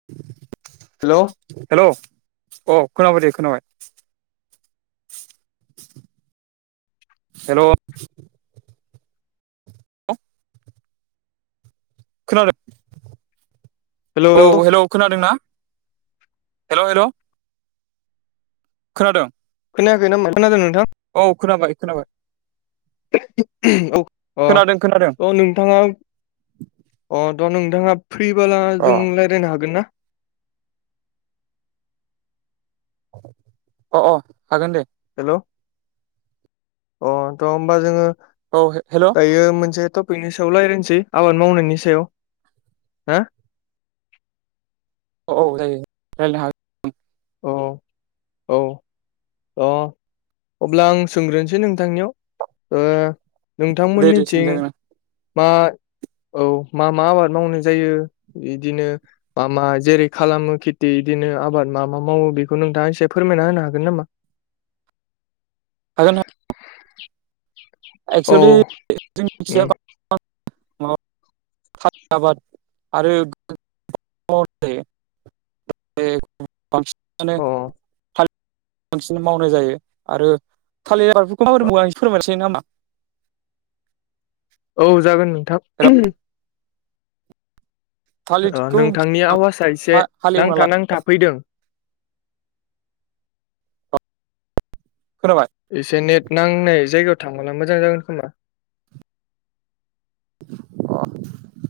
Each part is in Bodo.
[inaudible] हेल' हेल' अ खोनाबाय दे खोनाबाय हेल' [inaudible] खोनादों हेलौ औ हेलौ हेल' खोनादों ना हेल' हेल' खोनादों? खोनायाखै नामा खोनादों नोंथां? औ खोनाबाय खोनाबाय औ अ खोनादों खोनादों अ नोंथाङा अ द' नोंथाङा फ्रिबोला अ जों रायज्लायनो हागोन ना? अ अ हागोन दे। हेल' अ थ' होमबा जोङो औ हेल' दायो मोनसे टपिकनि सायाव रायज्लायनोसै आबाद मावनायनि सायाव हा औ औ जायो रायलायनो हागोन। औ औ अ अब्ला आं सोंग्रोनोसै नोंथांनियाव ओ हागोन दे दे नोंथांमोननिथिं सोंजागोन मा औ मा मा आबाद मावनाय जायो बिदिनो मा मा जेरै खालामो खेथि इदिनो आबाद मा मा मावो बेखौ नोंथाङा एसे फोरमायना होनो हागोन नामा? हागोन [inaudible] औ एक्सुलि [unintelligible] उम [unintelligible] आबाद आरो बे बांसिनानो अ थालिर आबादखौनो बांसिन मावनाय जायो आरो थालिर आबादफोरखौ मा बोरै मावो आं एसे फोरमायनोसै नामा? औ जागोन हेलौ नोंथां। थालिरखौ नोंथांनि आवाजआ एसे हालेवना नांथा ला नांथा फैदों खोनाबाय? एसे नेट नांनाय जायगायाव थांबोला मोजां जागोन खोमा अ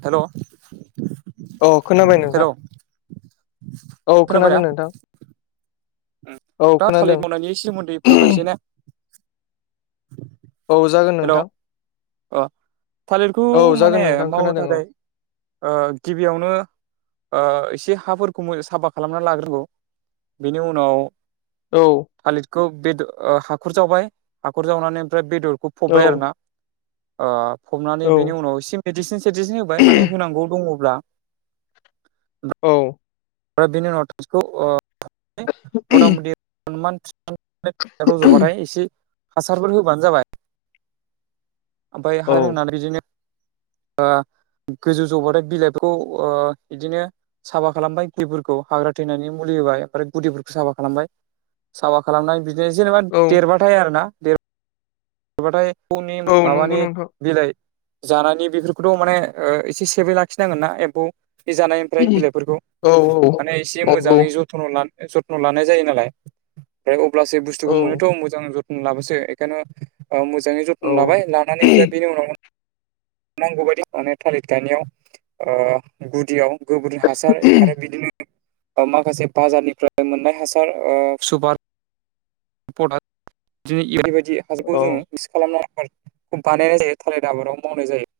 हेल' औ खोनाबाय नोंथां औ खोनाबाय ना खोनादों नोंथां। औ दा खोनादों थालिर मावनायनि सोमोन्दै फोरमायनोसै ने औ जागोन हेल' नोंथां अ थालिरखौ औ जागोन माने नोंथां मावनो खोनादों औ थाखाय ओ गिबियावनो ओ एसे हाफोरखौ मो साफा खालामना लाग्रो नांगौ बेनि उनाव औ थालिरखौ बेदर हाखर जावबाय हाखर जावनानै ओमफ्राय बेदरखौ औ फबबाय आरो ना ओ फबनानै बिनि उनाव एसे मेडिसिन सेडिसिन होबाय माने होनांगौ दङब्ला ओमफ्राय औ [unintelligible] [unintelligible] औ रज'बाथाय एसे हासारफोर होबानो जाबाय ओमफ्राय औ हासार होनानै बिदिनो ओ गोजौ जौबाथाय बिलाइफोरखौ बिदिनो ओ साफा खालामबाय। गुदिफोरखौ हाग्रा थैनायनि मुलि होबाय। ओमफ्राय गुदिफोरखौ साफा खालामबाय साफा खालामना बि जेनेबा औ देरबाथाय आरो ना देरबाथाय एमफौनि औ नंगौ माबानि नोंथां बिलाइ जानायनि बेफोरखौथ' माने एसे सेबै लाखिनांगोन ना एम्फौ बे जानायनिफ्राय बिलाइफोरखौ औ औ माने एसे नंगौ मोजाङै ज जथ्न' लानाय जायो नालाय ओमफ्राय अब्लासो बुस्थुखौ औ मोनोथ' मोजां ज थन लाबोसो। बेखायनो मोजाङै औ जथ'न लाबाय लानानै ओमफ्राय बेनि उनाव नांगौ बायदि माने थालिर थानायाव गुदियाव गोबोरि हासार आरो बिदिनो माखासे बाजारनिफ्राय मोननाय हासार ओ सुपार [unintelligible] औ हासारखौ जोङो मिक्स खालामनानै आबादखौ बानायनाय जायो थालिर आबादाव मावनाय जायो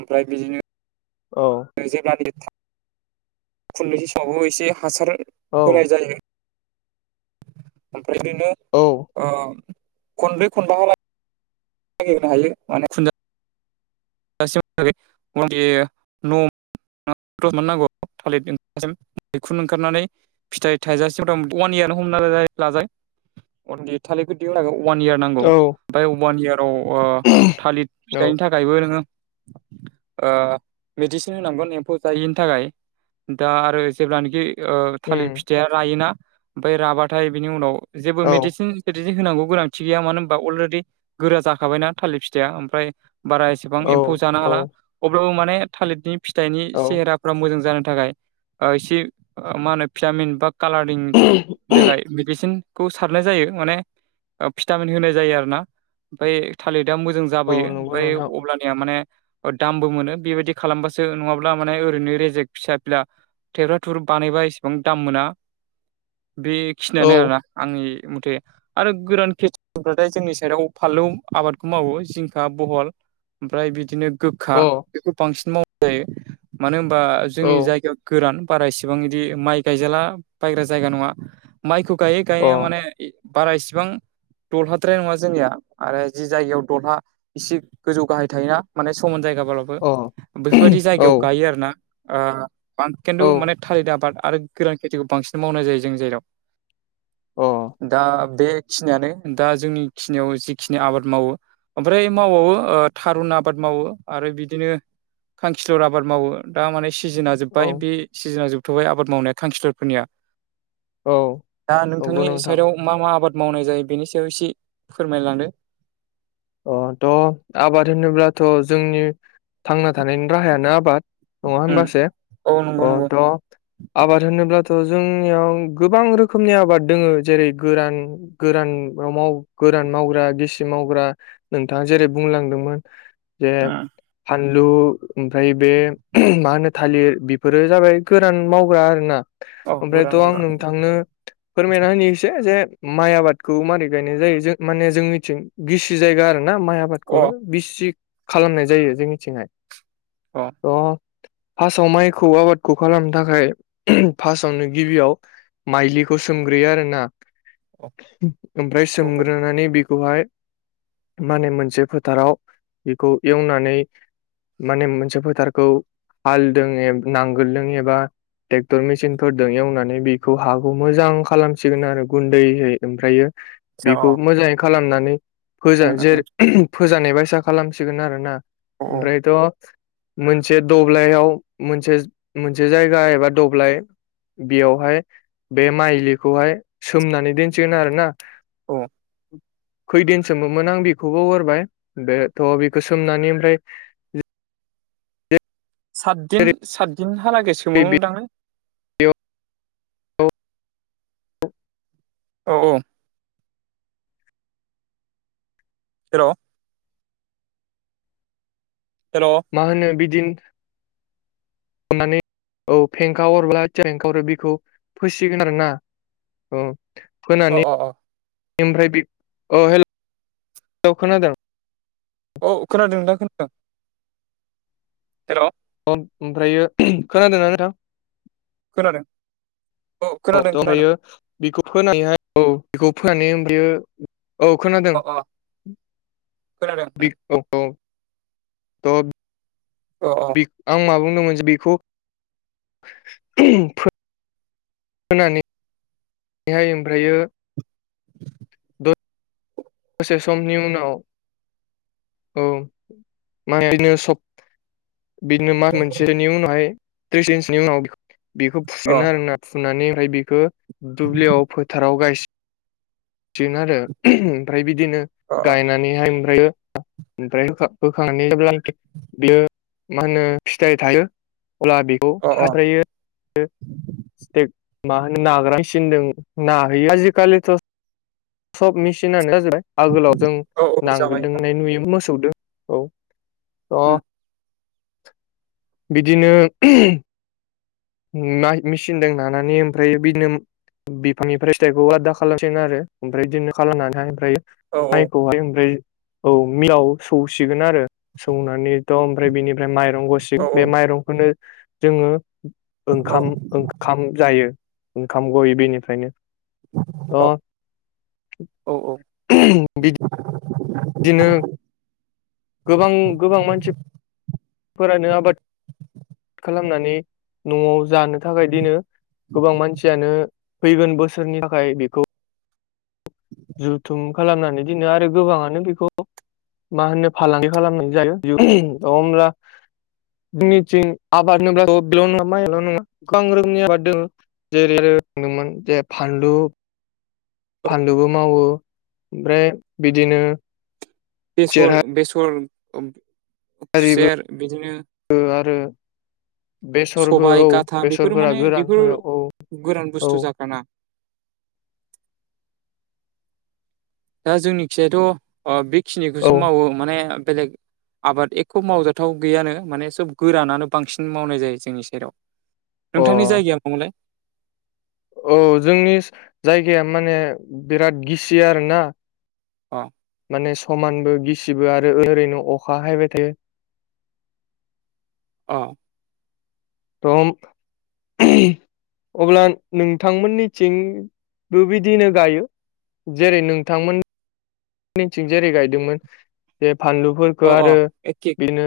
ओमफ्राय बिदिनो औ। जेब्लानिखि खुं खुंनोसै समावबो एसे हासार औ होनाय जायो। ओमफ्राय बिदिनो औ। ओ खनब्रै खनबाहाला [unintelligible] [unintelligible] [unintelligible] मैखुन ओंखारनानै फिथाइ थाइजासिम मथामति अवान इयारानो हमना लाजायो। थालिरखौ दिहुनो थाखाय अवान इयार नांगौ। ओमफाय अवान इयाराव थालिर फिथाइनि था खायबो नोङो मिडिसिन होनांगोन एम्फौ जायिनि थाखाय। दा आरो जेब्लानोखि थालिर फिथाइया रायोना ओमफ्राय राबाथाय बिनि उनाव जेबो औ मेडिसिन होनांगौ गोनांथि गैया मानो होनबा अलरेडि गोरा जाखाबायना थालिर फिथाइया ओमफ्राय बारा एस सेबां औ एम्फौ जानो औ हाला अब्लाबो माने थालिरनि फिथाइनि औ सेहेरा फ्रा मोजां जानो थाखाय इसे मा होनो भिटामिन बा कालारिंनि थाखाय मिदिसिन खौ सारनाय जायो माने भिटामिन होनाय जायो आरोना ओमफ्राय थालिरा मोजां जा औ जाबोयो नंगौ ओमफ्राय नोंथां अब्ला या माने दामबो मोनो बेबायदि खालामबासो नङाब्ला माने ओरैनो रेजेक फिसा फिला थेब्रा थुब्रि बानायबा एसेबां दाम मोना बेखिनियानो औ आरोना। आंनि मथे। आरो गोरान खेथि [unintelligible] थाय जोंनि साइडआव फानलौ आबादखौ मावो, जिंखा बहल। ओमफ्राय बिदिनो गोखा अ बेखौ बांसिन मावनाय जायो। मानो होनबा जोंनि औ जायगायाव गोरान बारा इसेबां बिदि माइ गायजाला बायग्रा जायगा नङा। माइखौ गायो अ गायनाया माने बारा इसिबां दलहाद्राय नङा जोंनिया आरो जि जायगायाव दलहा इसे गोजौ गाहाय थायोना माने समान जायगाब्लाबो अ बेफोरबायदि औ जायगायाव गायो आरोना। औ खिन्थु माने थालिर आबाद आरो गोरान खेथिखौ बांसिन मावनाय जायो जोंनि जायगायाव। अह। दा बेखिनियानो दा जोंनि खिनियाव जिखिनि आबाद मावो। ओमफ्राय मावबावो थारुन आबाद मावो आरो बिदिनो खांखिलर आबाद मावो। दा माने सिजोना जोब्बाय औ बे सिजोना जोबथ'बाय आबाद मावनाया खांखिलरफोरनिया। औ दा नंगौ नोंथांनि नोंथां साइडआव मा मा आबाद मावनाय जायो बेनि सायाव एसे फोरमायलांदो। अह थ' आबाद होनोब्लाथ' जोंनि थांना थानायनि राहायानो आबाद नङा उम होनबासो। औ अ नंगौ नंगौ थ' आबाद होनोब्लाथ' जोंनियाव गोबां रोखोमनि आबाद दोङो जेरै गोरान गोरान मा माव गोरान मावग्रा गिसि मावग्रा नोंथाङा जेरै बुंलांदोंमोन जे उम फानलु ओमफ्राय बे मा होनो थालिर बेफोरो जाबाय गोरान मावग्रा आरोना। औ ओमफ्रायथ' गोरान आं अरा नोंथांनो फोरमायना होनि इसे जे माइ आबादखौ मारै गायनाय जायो जों माने जोंनिथिं गिस जायगा आरो ना माइ अ आबादखौनो गिसि खालामनाय जायो जोंनिथिंहाय। अ'। थ' फार्स्टआव माइखौ आबादखौ खालामनो थाखाय फार्स्टावनो गिबियाव माइलिखौ सोमग्रोयो आरो ना ओमफ्राय औ सोमग्रोनानै बिखौहाय माने मोनसे फोथाराव बेखौ एवनानै माने मोनसे फोथारखौ हालदों ए नांगोलदों एबा टेक्टर मेसिनफोरदों एवनानै बेखौ हाखौ मोजां खालामसिगोन आरो गुन्दैैहै ओमफ्रायो आदसा बिखौ मोजाङै खालामनानै अ फोजा उम उम जेरै फोजानाय बायसा खालामसिगोन आरोना। औ औ आमफ्रायथ' मोनसे दब्लायाव मोनसे मोनसे जायगा एबा दब्लाय बेयावहाय बे माइज्लिखौहाय सोमनानै दोनसिगोन आरो ना। औ। खैदिन सोमोमोन आं बेखौ बावगारबाय बेथ' बेखौ सोमनानै ओमफ्राय सातदिन ओरै सातदिन हालागै सोमो मोनदां लै। बेयाव औ औ औ। हेल'! हेल'! मा होनो बिदिन नानै औ फेंखा हरब्ला जे ओंखारो बेखौ फोसिगोन आरो ना। औ फोनानै अ अ ओमफ्राय बि अ' हेल' खोनादों? औ खोनादों नोंथां खोनादों। हेल'। ओमफ्रायो खोनादोंना नोंथां? खोनादों। औ खोनादों थ' खोनादों आमफायो बेखौ फोनानैहाय औ बेखौ फोनानै बेयो औ खोनादों अ अ खोनादों बि औ औ थ' अ अ बि आं मा बुंदोंमोन बिखौ फोनानै हाय ओमफ्रायो दसे समनि उनाव औ [unintelligible] बिदिनो मास मोनसेनि उनावहाय थ्रिस इन्सनि उनाव बेखौ अ फुसिगोन आरोना। फुनानै ओमफ्राय बेखो दुब्लियाव फोथाराव गायस सिगोन आरो ओमफ्राय बिदिनो अ गायनानैहाय ओमफ्रायो ओमफ्राय होखां होखांनानै जेब्लानाखि बेयो मा होनो फिथाइ थायो अब्ला बि औ अ अ हाद्रायो ओ [unintelligible] मा होनो नाग्रां मेसिनदों नाहैयो आजिखालिथ' सब मेसिनानो जाजोबबाय आगोलाव जों औ औ नांगोल जाबाय दोंनाय नुयो मोसौदो औ उम थ' बिदिनो मा मिसिनदों नानानै ओमफ्राय बिनो बिफांनिफ्राय फिथाइखौ आदा खालामसिगोन आरो ओमफ्राय बिदिनो खालामनानैहाय ओमफ्रायो औ औ माइखौहाय ओमफ्राय औ मिलाव सौसिगोन आरो सौनानैथ' आमफ्राय बेनिफ्राय माइ औ गसिं बे माइरंखौनो जोङो। ओंखाम औ ओंखाम जायो ओंखाम गयै बेनिफ्रायनो अ औ औ औ उम बिदिनो गोबां गोबां मानसिफोरानो आबाद खालामनानै नआव जानो। थाखाय दिनो गोबां मानसियानो फैगोन बोसोरनि थाखाय बेखौ। जुथुम खालामनानै दोनो आरो गोबाङानो बेखौ। मा होनो फालांगि खालामनाय जायो उम अ होमब्ला निथिं आबाद [unintelligible] नङा माइल नङा गोबां रोखोमनि आबाद दोङ जेरै रोंदोंमोन जे फानलु फानलुबो मावो ओमफ्राय बिदिनो खुसेर बेसल बेसल हारिबो खुसेर बिदिनो आरो बेसरबो सबाय औ गाथा बेफोरो बेसरफोरा माने गोरान बेफोर हायाव औ गोरान औ बुस्थु जाग्राना दा जोंनिखिायाथ' औ बेखिनिखौसो मावो माने बेलेग आबाद एखौ' मावजाथाव गैयानो माने सब गोरानानो बांसिन मावनाय जायो जोंनि सेराव अ नोंथांनि जायगाया मंलाय। औ जोंनि जायगाया माने बिराद गिसि आरोना। अ माने समानबो गिसिबो आरो ओरैनो अखा हायबाय थायो। अ थम उम अब्ला नोंथांमोननिथिंबो बिदिनो गायो। जेरै नोंथांमोन। निथिं जेरै गायदोंमोन बे अ फानलुफोरखो अ आरो एखे बेदिनो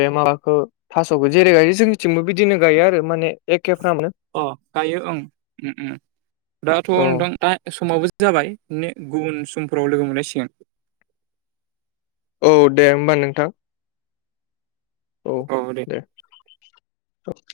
बे माबाखौ थासखौ जेरै गायो जोंनिथिंबो बिदिनो गायो आरो माने एखेफ्रामनो। अ गायो ओं उम उम दाथ औ नोंथां दा समावबो जा जाबाय ने गुबुन समफोराव लोगो मोनलाय सिगोन। औ दे होमबा नोंथां। औ दे